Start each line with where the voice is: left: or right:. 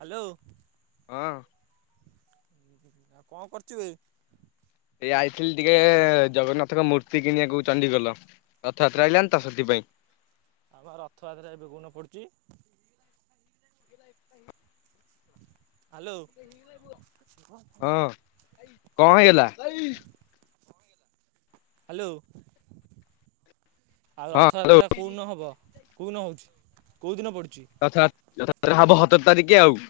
right: Hello.
left: ହଁ।
right: ଆଉ କଣ କରୁଚୁ ବେ?
left: ଏଇ ଆଇଥିଲି ଟିକେ ଜଗନ୍ନାଥଙ୍କ ମୂର୍ତ୍ତି କିଣିବାକୁ ଚଣ୍ଡୀଗୋଲ। ରଥଯାତ୍ରା ଆଇଲାଣି ତ ସେଥିପାଇଁ।
right: ଆମ ରଥ ଯାତ୍ରା ଏବେ କୋଉ ଦିନ ପଡ଼ୁଛି। ହାଲୋ [inaudible]
left: ହଁ। କଁ ହେଇଗଲା?
right: ହାଲୋ। ଆଉ
left: ହଁ ହ୍ୟାଲୋ
right: ରଥଯାତ୍ରା କଉଁ ନ ହବ, କଉ ନ ହେଉଛି କଉଦିନ ପଡ଼ୁଛି?
left: ରଥ ଯା ରଥ ଯାତ୍ରା ହବ ହତର ତାରିଖି ଆଉ।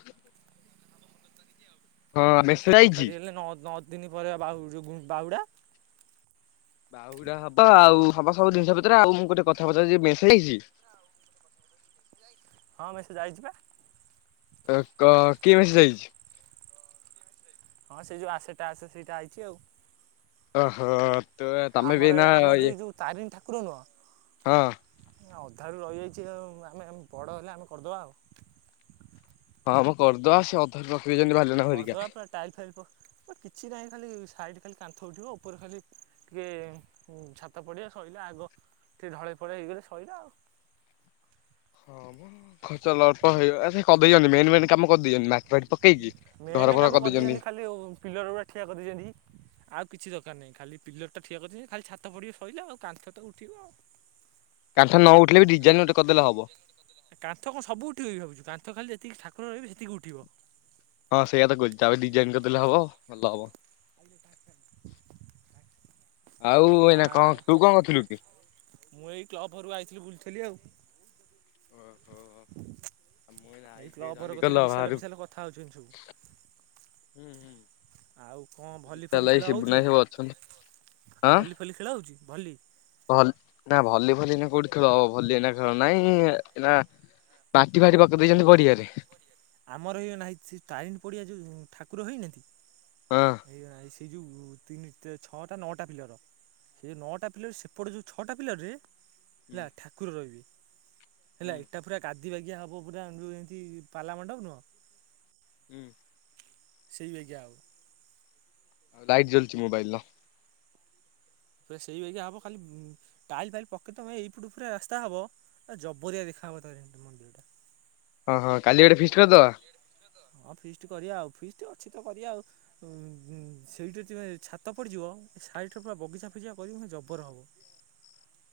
left: ହଁ
right: ଆଉ
left: ମେସେଜ
right: ସତ
left: ଆଇଛି।
right: ତାରିଖ ହେଲେ ନଅ ନଅ ଦିନି ପରେ ଆଉ ବାହୁଁ ଗୁ ବାହୁଡ଼ା।
left: ବାଉଡା ହବ ଆଉ ହବ ସବୁ ଜିନିଷ ପତ୍ର ଆଉ ମୁଁ ଗୋଟେ କଥାପଚାରୁଛି ମିସ ହେଇଛି କି?
right: [inaudible] ହଁମେସେଜ ଆଇଛିିବା।
left: କ କି ମେସେଜ୍ ଆଇଛି?
right: ହଁ ସେ ଯୋଉ ଆସେଟାସ ସେଇଟା ଆଇଛି ଆଉ।
left: ଓହୋ ତେବେ ତମେ ବି ଏଇନା ଇଏ।
right: ତାରିଣ ଠାକୁର ନୁହଁ
left: ହଁ।
right: [unintelligible] ଅଧାରୁ ରହିଯାଇଛି ଆଉ ଆମେ ଆମେ ବଡ଼ ହେଲେ ଆମେ କରିଦେବା ଆଉ।
left: ହଁ ଆମ କରିଦବା ସେ ଅଧାରେ ପଖେଇଛନ୍ତି ଭା
right: କରିଦବା ପୁରା ଟାଇଲ ଫାଇଲ ପ୍ ବଟ୍ କିଛି ନାହିଁ ଖାଲି ସାଇଡ଼୍ ଖାଲି କାନ୍ଥ ଉଠିବ, ଉପରେ ଖାଲି ଟିକେ ହ ଛାତ ପଡ଼ିଆ ଶଇଲେ ଆଗ ଟିକେ ଢଳେଇ ଫଳେଇ ହେଇଗଲେ ଶଇଲା ଆଉ।
left: ହଁ ମ ଖର୍ଚ୍ଚ ଅଳ୍ପ ହେଇ ସେ କହିଦେଇଛନ୍ତି ମେନ ମେନ କାମ କରିଦେଇଛନ୍ତି, ମାଟି ଫାଟି ପକେଇକି
right: ମେନ୍
left: ଘର ଫର
right: କାମ
left: କରିଦେଇଛନ୍ତି।
right: ଖାଲି ପିଲର ଗୁଡ଼ା ଠିଆ କରିଦେଇଛନ୍ତି। ଆଉ କିଛି ଦରକାର ନାହିଁ, ଖାଲି ପିଲଟ ଟା ଠିଆ କରିଛନ୍ତି ଖାଲି ଛାତ ପଡିବ ଶଇଲା ଆଉ କାନ୍ଥ ତ ଉଠିବ ଆଉ।
left: କାନ୍ଥ ନ ଉଠିଲେ ବି ଡିଜାଇନ୍ ଗୋଟେ କରିଦେଲେ ହବ।
right: କାନ୍ଥ କଣ ସବୁ ଉଠିବ ବି ଭାବୁଛୁ କାନ୍ଥ ଖାଲି ଯେତିକି ଠାକୁର ରହିବେ ସେତିକି ଉଠିବ।
left: ହଁ ସେଇଆ ତ କହୁଚି ତାପରେ ଡିଜାଇନ କରିଦେଲେ ହବ, ଭଲ ହବ। ଆଉ
right: ଆ
left: ଏଇନା କଣ, ତୁ କଣ କରୁଥିଲୁ କି?
right: ମୁଁ ଏଇ କ୍ଲବଘରୁକୁ ଆଇଥିଲି, ବୁଲୁଥିଲି ଆଉ।
left: ଓହୋ। ମୁଁ ଏଇନା
right: ଏଇ
left: ଆଇଚି ଟିକେ
right: କ୍ଲବଘର
left: ଚଣ୍ଡିଖୋଲ
right: କତିରେ ବିଶାଲ
left: ବାହାରୁ
right: ଫିଶାଲ କଥା ହଉଛନ୍ତି
left: ହୁଁ
right: ସବୁ।
left: ହୁଁ।
right: ଆଉ କଣ ଭଲି
left: ବିଶାଲ
right: ଫଲି
left: ଭାଇ
right: ଖେଳ
left: ଶିବୁନ
right: ହଉଛି
left: ଭାଇ
right: ଏଇନା,
left: ସବୁ ଅଛନ୍ତି।
right: ଭଲି ଭଲି ଖେଳା ହେଉଛି, ଭଲି?
left: ଭଲ ନା ଭଲି ଫଲି ଏଇନି କଉଠି ଖେଳ ହବ, ଭଲି ଏଇନା ଖେଳ ନାଇଁ ଏଇନା ମାଟି ଫାଟି ପକେଇ ଦେଇଛନ୍ତି ପଡିଆରେ?
right: ଆମର ହେଇ ନାହିଁ [unintelligible] ଟ୍ରାଇନ୍ ପଡିଆ ଯଉ ଠାକୁର ହେଇନାହାନ୍ତି।
left: ହଁ।
right: ଏଇ ଆ ସେଇ ଯୋଉ ତିନି, ଛଅଟା, ନଅଟା ପିଲର। ସେ ନଅଟା ପିଲର ସେପଟ ଯଉ ଛଅଟା ପିଲରରେ ହେଲା ଠାକୁର ରହିବେ, ହେଲା ଏଟା ପୁରା ଗାଦି ବାଗିଆ ହବ ପୁରା ଯୋଉ ଏମତି ପାଲା ମଣ୍ଡପ ନୁହଁ?
left: ହୁଁ।
right: ସେଇ ବେଗିଆ ହବ।
left: ଲାଇଟ ଜଳୁଚି ମୋବାଇଲର।
right: ପୁରା ସେଇ ବାଗିଆ ହବ, ଖାଲି ଟାଇଲ ଫାଇଲ ପକେଇ ତମେ ଏଇପୁଟୁ ପୁରା ରାସ୍ତା ହବ। ଆ, ଜବରିଆ ଦେଖା ହବ ତାରିଣୀ ମନ୍ଦିରଟା।
left: ଓ ହୋ କାଲି ଗୋଟେ ଫିଷ୍ଟ କରିଦବା।
right: ହଁ, ଫିଷ୍ଟ କରିବା ଆଉ, ଫିଷ୍ଟ ଅଛି ତ କରିବା ଆଉ। ସେଇଟା ଯେବେ ଛାତ ପଡ଼ିଯିବ ସାଇଟରେ, ପୁରା ବଗିଚା ଫଗିଚା କରିକି ପୁରା ଜବର ହବ।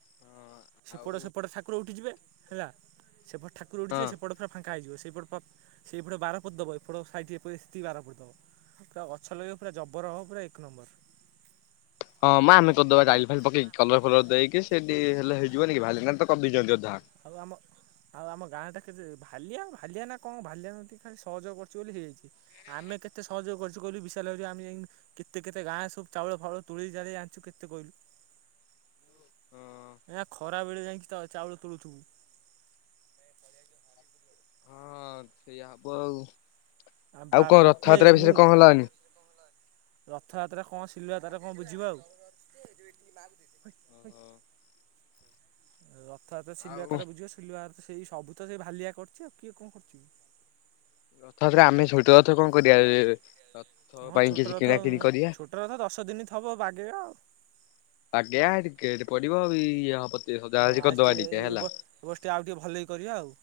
left: ହଁ ଆଉ
right: ସେପଟ ସେପଟ ଠାକୁର ଉଠିଯିବେ ହେଲା, ସେପଟ ଠାକୁର
left: ହଁ
right: ଉଠିଯିବେ ସେପଟ ପୁରା ଫାଙ୍କା ହେଇଯିବ। ସେଇପଟ ପ-ସେଇପଟେ ବାର ପୋତି ଦବ, ଏପଟ ସାଇଟି ଟିକେ ପେ-ବାର ପୋତି ଦବ। ପୁରା ଗଛ ଲଗେଇବ ପୁରା ଜବର ହବ, ପୁରା ଏକ ନମ୍ବର।
left: ହଁ ମଁ ଆମେ କରିଦବା ଟାଇଲି ଫାଇଲି ପକେଇକି, କଲର ଫଲର ଦେଇକି, ସେଠି ହେଲେ ହେଇ ଯିବନି କି, ଭାଲେନା ତ କରିଦେଇଛନ୍ତି ଅଧା।
right: ଆଉ ଆମ ଆଉ ଆମ ଗାଁ ଟା କେବେ, ଭାଲିଆ ଭାଲିଆନା କଣ? ଭାଲିଆ ଏମିତି ଖାଲି ସହଯୋଗ କରୁଚି ବୋଲି ହେଇଯାଇଛି। ଆମେ କେତେ ସହଯୋଗ କରୁଛୁ କହିଲୁ, ବିଶାଲ ହେରିକା ଆମେ ଯାଇଁ କେତେ କେତେ ଗାଁ ସବୁ ଚାଉଳ ଫାଉଳ ତୁଳେଇ ତାଳେଇ ଆଣିଛୁ କେତେ କହିଲୁ?
left: ହଁ।
right: ଖରା ବେଳେ ଯାଇକି ଚା-ଚାଉଳ ତୋଳୁଥୁବୁ।
left: ହଁ ସେଇଆ
right: ଆ
left: ହବ
right: ବଣ୍ଟି ଭାଇ ମୁଁ
left: ଆଉ।
right: ରଥଯାତ୍ରା କଣ ସିଲୁଆ ତାର କଣ ବୁଝିବ ଆଉ? ରଥଯାତ୍ରା
left: ଆଉ
right: ସିଲୁଆ ତାର ବୁଝିବ। ସିଲୁଆ ସେଇ ସବୁ ତ ସେଇ ଭାଲିଆ କରୁଛି, ଆଉ କିଏ କଣ କରୁଛି କି?
left: ରଥଉପରେ ଆମେ ଛୋଟ ରଥ କଣ କରିବା? ରଥ ପାଇଁ କିଛି କିଣା କିଣି କରିବା।
right: ରଥଯାତ୍ରା ଦଶ ଦିନି ଥବ ବାଗେଇବା ଆଉ।
left: ବାଗେଇବା, ସେଠି ଗେଟ୍ ପଡିିବ, ଇଏ ହବ
right: ହଁ,
left: ସଜାସଜି
right: ଆଜି
left: କରିଦବା
right: ଟିକେ ଏଇ ଏ
left: ହେଲା।
right: ବ ଏ ବର୍ଷ ଆଉ ଟିକେ ଭଲ କି କରିବା ଆଉ।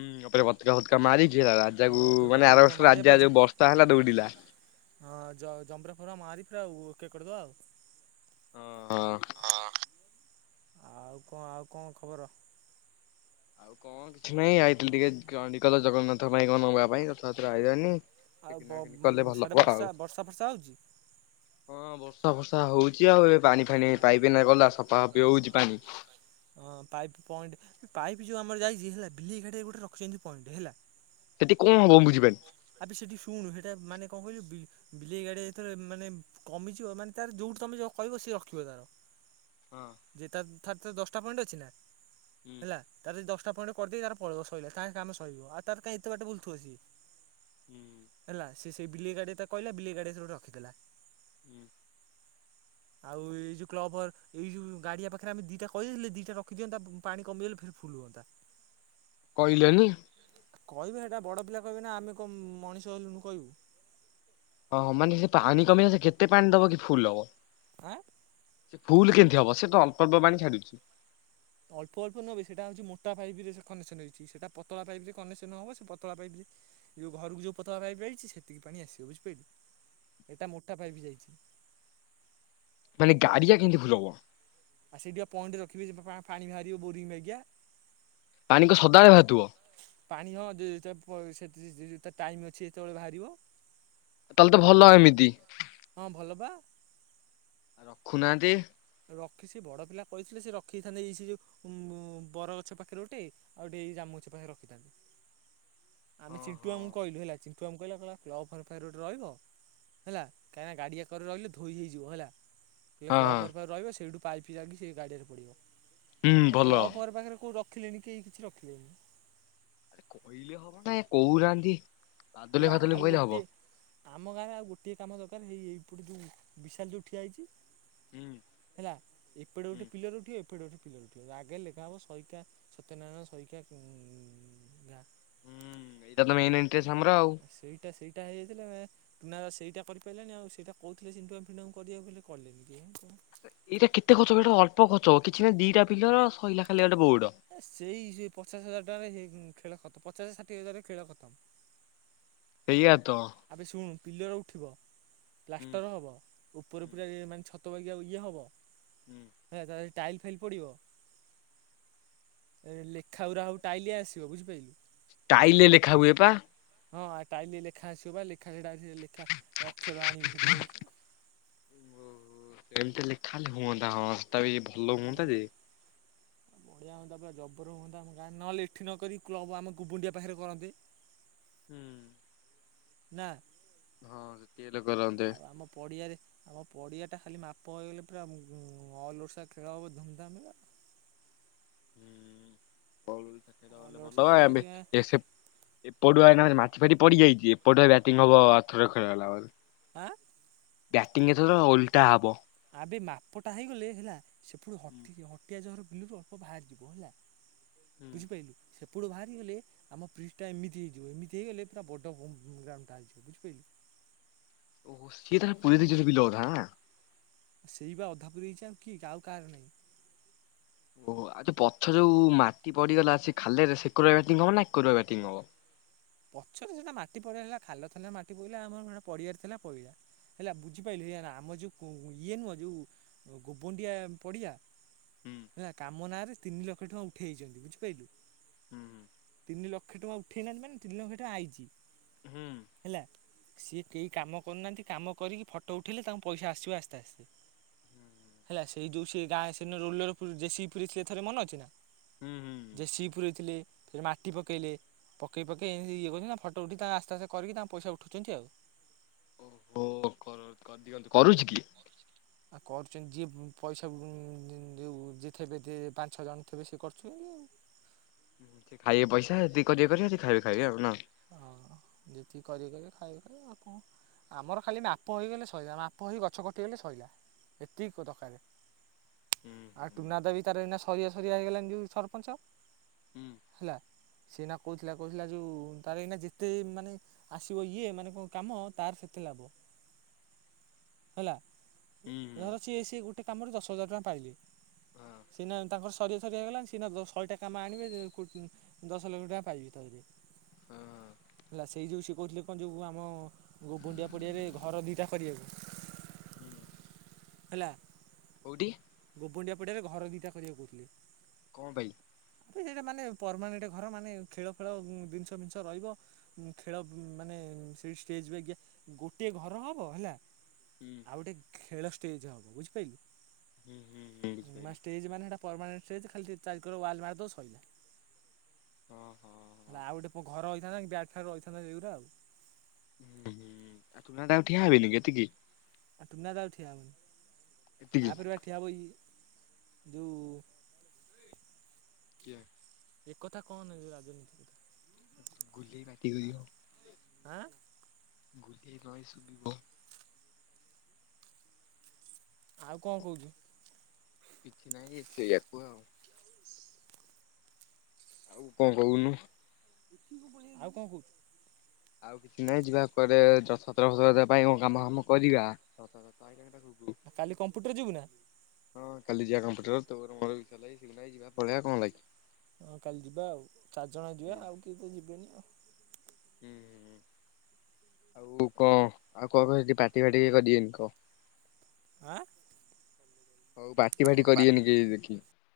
left: ହୁଁ, ଉପରେ ପତକା ଫତକା ମାରିକି ହେଲା, ରାଜାକୁୁ
right: ହଁ ଉପରେ
left: ମାନେ
right: ପତାକା
left: ଆର
right: ଫତାକା
left: ବର୍ଷ ରାଜା ଯୋଉ ବର୍ଷା ହେଲା ଦୌଡିଲା।
right: ହଁ, ଜମ୍ବୁରା ଫମ୍ବୁରା ମାରି ପୁରା ଓକେ କରିଦବା ଆଉ।
left: ହଁ ହଁ।
right: ଆଉ କଣ? ଆଉ କଣ ଖବର?
left: ଆଉ କଣ କିଛି ନାହିଁ, ଆଇଥିଲି ଟିକେ ଚଣ୍ଡିଖୋଲ ଜଗନ୍ନାଥ ପାଇଁ, କଣ ନବା ପାଇଁ ରଥଯାତ୍ରା ଆଇଲାନି।
right: ଆଉ ବ-ସାଡେ ବର୍ଷା ବର୍ଷା ଫର୍ଷା ହଉଚି।
left: [inaudible] ହଁ, ବର୍ଷା ଫର୍ଷା ହଉଚି ଆଉ ଏବେ ପାଣି ଫାଣି ପାଇପ ଏଇନେ ଗଲା, ସଫା ସଫି ହଉଛି ପାଣି
right: ହଁ, ପାଇପ୍ ପଏଣ୍ଟ ପାଇପ୍ ଯୋଉ ଆମର ଯାଇଛି, ହେଲା ବିଲେଇ ଘାଟରେ ଗୋଟେ ରଖିଛନ୍ତି ପଏଣ୍ଟ ହେଲା।
left: ସେଠି କଣ ହବ, ମୁ ବୁଝିପାରୁନି?
right: ଆବେ ସେଠି ଶୁଣୁ, ହେଟା ମାନେ କଣ କହିଲୁ, ବି ବିଲେଇ ଗାଡିଆ ଯେତେବେଳେ ମାନେ କମିଯିବ, ମାନେ ତାର ଯୋଉଠୁ ତମେ ଯ କହିବ, ସିଏ ରଖିବ ତାର।
left: ହଁ।
right: ଯେ ତାର ତର ତ ଦଶଟା ପଏଣ୍ଟ ଅଛି ନା ହେଲା। ତାର ଯଦି ଦଶଟା ପଏଣ୍ଟ କରିଦେଇ ତାର ପଳେଇବ ସଇଲା ତା କାମ ସଇଯିବ ଆଉ ତାର କାହିଁ ଏତେ ବାଟ ବୁଲୁଥିବ ସିଏ।
left: ହୁଁ।
right: ହେଲା, ସେ ସେଇ ବିଲେଇ ଗାଡିଆ ତାକୁ କହିଲା, ବିଲେଇ ଗାଡିଆ ସୋଉଠୁ ରଖିଦେଲା।
left: [inaudible]
right: ଆଉ ଏଇ ଯୋଉ କ୍ଲବ୍ ଘର, ଏଇ ଯୋଉ ଗାଡିଆ ପାଖରେ, ଆମେ ଦିଟା କହିଦେଇଥିଲେ ଦିଟା ରଖିଦିଅନ୍ତା, ପାଣି କମିଗଲେ ଫେର୍ ଫୁଲୁଅନ୍ତା।
left: କିହିଲନି।
right: କହିବେ, ସେଟା ବଡ ପିଲା କହିବେ ନା, ଆମେ କଣ ମଣିଷ ହେଲୁଣୁ କହିବୁ।
left: ହଁ, ମାନେ ସେ ପାଣି କମିଲେ ସେ କେତେ ପାଣି ଦବ କି ଫୁଲ୍ ହବ?
right: ଆଁ।
left: ସେ ଫୁଲ୍ କେମିତି ହବ ସେ ତ ଅଳ୍ପ ଅଳ୍ପ ପାଣି ଛାଡୁଛି।
right: ଅଳ୍ପ ଅଳ୍ପ ନୁଅବେ ସେଟା ହଉଛି ମୋଟା ପାଇପିରେ ସେ କନେକ୍ସନ ହେଇଛି, ସେଟା ପତଳା ପାଇପିରେ କନେକ୍ସନ ହବ ସେ ପତଳା ପାଇପରେ ଯୋଉ ଘରକୁ ଯୋଉ ପତଳା ପାଇପି ଆଇଛି ସେତିକି ପାଣି ଆସିବ ବୁଝିପାଇଲୁ, ଏଟା ମୋଟା ପାଇପି ଯାଇଛି।
left: ମାନେ ଗାଡ଼ିଆ କେମିତି ଫୁଲ୍ ହବ?
right: ଆ ସେଇଟିପା ପଏଣ୍ଟ ରଖିବେ ପା ପାଣି ବାହାରିବ ବୋରିଂ ବାଗିଆ।
left: ପାଣି କଣ ସଦାବେଳେ ବାହାରୁଥିବ?
right: ପାଣି ହଁ [unintelligible] ତା ଟାଇମ୍ ଅଛି ଯେତବେଳେ ବାହାରିବ।
left: ତାହେଲେ ତ ଭଲ ଏମିତି।
right: ହଁ ଭଲ ପା।
left: ରଖୁନାହାନ୍ତି?
right: ରଖି ସେ ବଡ଼ ପିଲା କହିଥିଲେ ସିଏ ରଖିଦେଇଥାନ୍ତେ ଏଇ ସେଇ ଯୋଉ [unintelligible] ବରଗଛ ପାଖରେ ଗୋଟେ। ଆଉ ଟିକେ ଏଇ ଜାମୁଗଛ ପାଖରେ ରଖିଥାନ୍ତି। ଆମେ
left: ହଁ
right: ଚିଣ୍ଟୁଆ
left: ହଁ
right: ମୁ କହିଲୁ ହେଲା ଚିଣ୍ଟୁଆ ମୁ କହିଲା, କହିଲା କ୍ଲବ୍ ଘରେ ପାଖେରେ ଗୋଟେ ରହିବ। ହେଲା, କାହିଁନା ଗାଡ଼ିଆକରେ ରହିଲେ ଧୋଇ ହେଇଯିବ ହେଲା। କହିଲେ
left: ହଁ
right: କ୍ଲବ୍
left: ହଁ
right: ପାଖରେ ରହିବ ସେଇଠୁ ପାଇପ୍ ଯାଇଁକି ସେ ଗାଡ଼ିଆରେ ପଡ଼ିବ,
left: ହୁଁ
right: ଏ
left: ଭଲ।
right: କ୍ଲବ୍ ପାଖରେ କୋଉ ର ରଖିଲେନି କେହି କିଛି ରଖିଲେନି।
left: କହିଲେ ହବ ନା ଇଏ କହୁନାହାନ୍ତି ବାଦଲଭାଇ
right: ହେଲା
left: ଫାଦଲ
right: ଆଉ
left: ଭାଇଙ୍କୁ କହିଲେ
right: ଗୋଟିଏ
left: ହବ।
right: ଆମ ଗାଁରେ ଆଉ ଗୋଟିଏ କାମ ଦରକାର ହେଇ ଏଇପଟେ ଯୋଉ ବିଶାଲ୍ ଯୋଉ ଠିଆ ହେଇଛି।
left: ହୁଁ।
right: ହେଲା, ଏପଟେ
left: ହୁଁ
right: ଗୋଟେ ପିଲର ଉଠିବ, ଏପଟେ ଗୋଟେ ପିଲର ଉଠିବ, ଆଗରେ ଲେଖାହବ ସହିକା ସତ୍ୟନାରାୟଣ ଶଇକା [inaudible] ଗାଁ।
left: ହୁଁ ଏଇଟା ତ ମେନ୍ ଏଣ୍ଟ୍ରି [unintelligible] ଆଉ।
right: ସେଇଟା ସେଇଟା ହେଇଯାଇଥିଲେ ମେ ମୁନା ବା ସେଇଟା କରିପାଇଲାନି ଆଉ ସେଇଟା କହୁଥିଲେ ଚିଣ୍ଟୁଆମୁ ଫିଣ୍ଟୁଆମୁ କରିବାକୁ ହେଲେ କଲେନି କିଏ [unintelligible]
left: ଏଇଟା କେତେ ଖର୍ଚ୍ଚ ହବ ଏଇଟା ଅଳ୍ପ ଖର୍ଚ୍ଚ ହବ କିଛି ନାହୁଁ ଦିଇଟା ପିଲର, ଶଇଲା ଖାଲି ଗୋଟେ ବୋର୍ଡ଼।
right: ସେଇ ସେ ପଚାଶ ହଜାର ଟଙ୍କାରେ ହେଇ ଖେଳ ଖତ, ପଚାଶ ଷାଠିଏ ହଜାରରେ ଖେଳ ଖତମ୍।
left: ସେଇଆ ତ।
right: ଆବେ ଶୁଣୁ ପିଲର ଉଠିବ, ପ୍ଲାଷ୍ଟର
left: ହୁଁ
right: ହବ। ଓପର ପୁରା ଇଏ ମାନେ ଛତ ବାଗିଆ ଇଏ ହବ।
left: ହୁଁ।
right: ହେଲା, ତା [unintelligible] ଟାଇଲ୍ ଫାଇଲ୍ ପଡିବ। ଏ ଲେଖାଉରା ହବୁ ଟାଇଲି ଆସିବ ବୁଝିପାଇଲୁ।
left: ଟାଇଲ୍ ଲେ ଲେଖା ହୁଏ ପା।
right: ହଁ ଆ ଟାଇଲି ଲେଖା ଆସିବ ପା ଲେଖା ସେଟା ସେ ଲେଖା ଅକ୍ଷର ଆଣିବୁ ସେଟୁ ଯାଇଁକି।
left: ଏମିତି ଲେଖା ହେଲେ ହୁଅନ୍ତା ହଁ ରାସ୍ତା ବି ଭଲ ହୁଅନ୍ତା
right: ହଁ।
left: ଯେ।
right: ବଢ଼ିଆ ହୁଆନ୍ତା ପୁରା ଜବର ହୁଅନ୍ତା ଆମ ଗାଁ, ନହଲେ ଏଠି ନ କରିିକି କ୍ଲବ୍ ଆମ କୁବୁଣ୍ଡିଆ ପାଖରେ କରନ୍ତେ।
left: ହୁଁ।
right: ନାଁ
left: ହଁ ସେ ଟିଏଲେ କରନ୍ତେ।
right: ପଡ଼ିଆରେ, ଆମ ପଡ଼ିଆଟା ଖାଲି ମାପ ହେଇଗଲେ, ପୁରା [unintelligible] ଅଲ୍ ଓଡିଶା ଖେଳ ହବ ଧୁମ୍‌ଧାମରେ।
left: [unintelligible] ଏପଟୁଆ
right: ଅଲ୍ ଓଡ଼ିଶା ଖେଳ
left: ଏଇନା
right: ହଉଛି ଆଁ
left: ଖାଲି ମାଟି ଫାଟି ପଡିଯାଇଚି, ଏପଟ ବ୍ୟାଟିଂ ହବ ଆରଥର ଖେଳ ହେଲା ବେଳେ।
right: ଆଁ?
left: ବ୍ୟାଟିଂ ଏଥର ଓଲ୍ଟା ହବ।
right: ଆବେ ମାପଟା ହେଇଗଲେ ହେଲା, ସେପଟୁ ହଟିଯିବ ହଟିଆଜହର ବିଲରୁ ସାପ ବାହାରି ଯିବ ହେଲା ବୁଝିପାଇଲୁ ସେପଟୁ ବାହାରି ଗଲେ ଆମ ଫ୍ରିଜ୍ ଟା ଏମିତି ହେଇଯିବ, ଏମିତି ହେଇଗଲେ ପୁରା ବଡ ଉଁ ଗ୍ରାଉଣ୍ଡ୍ ଟା ହେଇଯିବ ବୁଝିପାଇଲୁ।
left: ଓ ସିଏ ତାର ପୁରେଇ ଦେଇଚି ସେ ବିଲଗୁଡା ନା?
right: ସେଇ ବା ଅଧା ପୂରେଇଚି ଆଉ କିଏ କି ଆଉ କାଆର ନାଇଁ।
left: ଓହୋ ଆଉ ପଛ ଯୋଉ ମାଟି ପଡିଗଲା ସେ ଖାଲରେ ସେ କରୁଆ ବ୍ୟାଟିଂ ହବ ନା ଏ କରୁଆ ବ୍ୟାଟିଂ ହବ?
right: ପଛରେ ସେଟା ମାଟି ପଡିଗଲା ଖାଲ ଥିଲା ମାଟି ପଇଲା ଆମର ପଡିଆରେ ଥିଲା ପଇଲା। ହେଲା ବୁଝିପାଇଲୁ ୟାର୍ ଆମର ଯୋଉ ଇଏ ନୁହଁ ଯୋଉ ଗୋବଣ୍ଡିଆ ପଡ଼ିଆ
left: ହୁଁ
right: ହେଲା କାମ ନାଁରେ ତିନି ଲକ୍ଷ ଟଙ୍କା ଉଠେଇ ଚନ୍ତି ବୁଝିପାରିଲୁ
left: ହୁଁ
right: ତିନି ଲକ୍ଷ ଟଙ୍କା ଉଠେଇ ନାହାନ୍ତି ମାନେ ତିନି ଲକ୍ଷ ଟଙ୍କା ଆଇଚି
left: ହୁଁ।
right: ହେଲା ସିଏ କେଇ କାମ କରୁନାହାନ୍ତି କାମ କରିକି ଫଟୋ ଉଠେଇଲେ ତାଙ୍କୁ ପଇସା ଆସିବ ଆସ୍ତେ ଆସ୍ତେ ହେଲା ସେଇ ଯୋଉ ସେ ଗାଁ ସେଦିନ ରୋଲର ଜେସିପି ପୁରେଇ ଥିଲେ ଥରେ ମନେ ଅଛି ନା?
left: ହୁଁ ହୁଁ। ହୁଁ।
right: ଜେସିପି ପୁରେଇ ଥିଲେ ସେଠି ମାଟି ପକେଇଲେ ପକେଇ ପକେଇ ଏମ୍ ତି ଇଏ କରୁଚନ୍ତି ତାଙ୍କ ଫଟୋ ଉଠେଇ ତାଙ୍କ ଆସ୍ତେ ଆସ୍ତେ କରିକି ତାଙ୍କ ପଇସା ଉଠଉଚନ୍ତି ଆଉ।
left: ଓ କର୍ କରି ଦିଅନ୍ତୁ।
right: ଆଉ କରୁଚନ୍ତି ଯିଏ ପଇସା ଯଉ ଯିଏ ଥେବେ ପାଞ୍ଚ ଛଅ ଜଣ ଥିବେ ସିଏ କରୁଚନ୍ତି ଆଉ।
left: ସେ ଖାଇବେ ପଇସା ଯେତିକି କରିବେ କରିବେ ସେ ଖାଇବେ ଖାଇବେ ଆଉ ନା।
right: ହଁ ଯେତିକି କରିବେ କରିବେ ଖାଇବେ ଖାଇବେ। ଆମର ଖାଲି ମାପ ହେଇଗଲେ ସଇଲା ମାପ ହୋଇ ଗଛ କଟିଗଲେ ସଇଲା। ଏତିକ ଦକାରେ।
left: ହୁଁ
right: ଆଉ
left: ହୁଁ
right: ଟୁନାଦା ବି ତାର ଏଇନା ସରିଆ ସରିଆ ହେଇଗଲାଣି ଯୋଉ ସରପଞ୍ଚ
left: ହୁଁ
right: ହେଲା ସିଏ ଏଇନା କହୁଥିଲା କହୁଥିଲା ଯୋଉ ତାର ଏଇନା ଯେତେ ମାନେ ଆସିବ ଇଏ ମାନେ କଣ କାମ ତାର ସେତେ ଲାଭ ହେଲା
left: ହୁଁ ହୁଁ
right: ଧର ସିଏ ସିଏ ଗୋଟେ କାମରେ ଦଶ ହଜାର ଟଙ୍କା ପାଇଲେ
left: ହଁ
right: ସିନା ତାଙ୍କର ସରିଆ ସରିଆ ହେଇଗଲାଣି ସିନା ଶହେଟା କାମ ଆଣିବେ ଯେ ଦଶ ଲକ୍ଷ ଟଙ୍କା ପାଇବେ ତାଧେରେ।
left: ହଁ
right: ହେଲା ସେଇ ଯୋଉ ସେ କହୁଥିଲେ କଁ ଯୋଉ ଆମ ଗୋବଣ୍ଡିଆ ପଡ଼ିଆରେ ଘର ଦିଟା କରିଆକୁ।
left: ହୁଁ।
right: ହେଲା
left: କୋଉଠି?
right: ଗୋବଣ୍ଡିଆ ପଡ଼ିଆରେ ଘର ଦିଟା କରିଆକୁ କହୁଥିଲେ।
left: କଁ ପାଇ?
right: ସେଟାମାନେ ପରମାନେଟ୍ ଘର ମାନେ ଖେଳ ଫେଳ ଜିନିଷ୍ ଫିନିଷ୍ ରହିବ। ଖେଳ ମାନେ ସେଇଠି ଷ୍ଟେଜ୍ ବାଗିଆ ଗୋଟିଏ ଘର ହବ ହେଲା
left: ହୁଁ
right: ଆଉ ଗୋଟେ ଖେଳ ଷ୍ଟେଜ୍ ହବ ବୁଝିପାଇଲୁ।
left: ହୁଁ ହୁଁ ହୁଁ
right: ଉଁ
left: ବୁଝିପାରିଲି
right: ଷ୍ଟେଜ୍ ମାନେ ସେଟା ପରମାନେଣ୍ଟ ଷ୍ଟେଜ୍ ଖାଲି ଚାରି କର ୱାଲ୍ ମାରିଦବ ସଇଲା।
left: ହଁ ହଁ।
right: ହେଲା ଆଉ ଗୋଟେ କୋଉ ଘର ହେଇଥାନ୍ତା କି ବ୍ୟାଟ୍ ଫ୍ୟାଟ୍ ରହିଥାନ୍ତା ସେଇଗୁରା ଆଉ
left: ହଁ ହୁଁ ହୁଁ। ଆଉ ଟୁନା ଦା ଆଉ ଠିଆ ହେବିନି କି ଏତିକି?
right: ନା ଟୁନା ଦା ଆଉ ଠିଆ ହବନି
left: ଏତିକି?
right: ଆ ପରେ ବା ଠିଆ ହବ ଇ ଯୋଉ
left: କିଏ?
right: ଏକଥା କଣନା ଯେ ରାଜନୀତି।
left: କିଏ ପାଟିକୁ ଯିବ?
right: ହାଁ
left: [unintelligible]
right: ଆଉ କଣ କହୁଛୁ?
left: [unintelligible]
right: [inaudible]
left: କଣ କହୁନୁ?
right: ଆଉ କଣ କହୁଛୁ?
left: ଆଉ କିଛି ନାହିଁ ଯିବା କୁଆଡେ଼ ଦଶ ସତରଶର ପାଇଁ କଣ କାମ ଫାମ କରିବା।
right: କାଲି କମ୍ପୁଟର ଯିବୁ, ନା?
left: ହଁ, କାଲି ଯିବା କମ୍ପ୍ୟୁଟର, ତ ପଳେଇଆ କଣ ହେଲାକି?
right: ହଁ, କାଲି ଯିବା ଆଉ। ଚାରିଜଣ
left: ହୁଁ
right: ଯିବା ଆଉ, କିଏ ତ ଯିବେନି ଆଉ।
left: [unintelligible] କୁ କ ଆଉ କଣ କ ସେଠି ପାଟି-ଫାଟି କେହି କରିବେନି କ
right: ଆ
left: ପାଟି ଫାଟି କରିବେନି କେ, ଦେଖିକି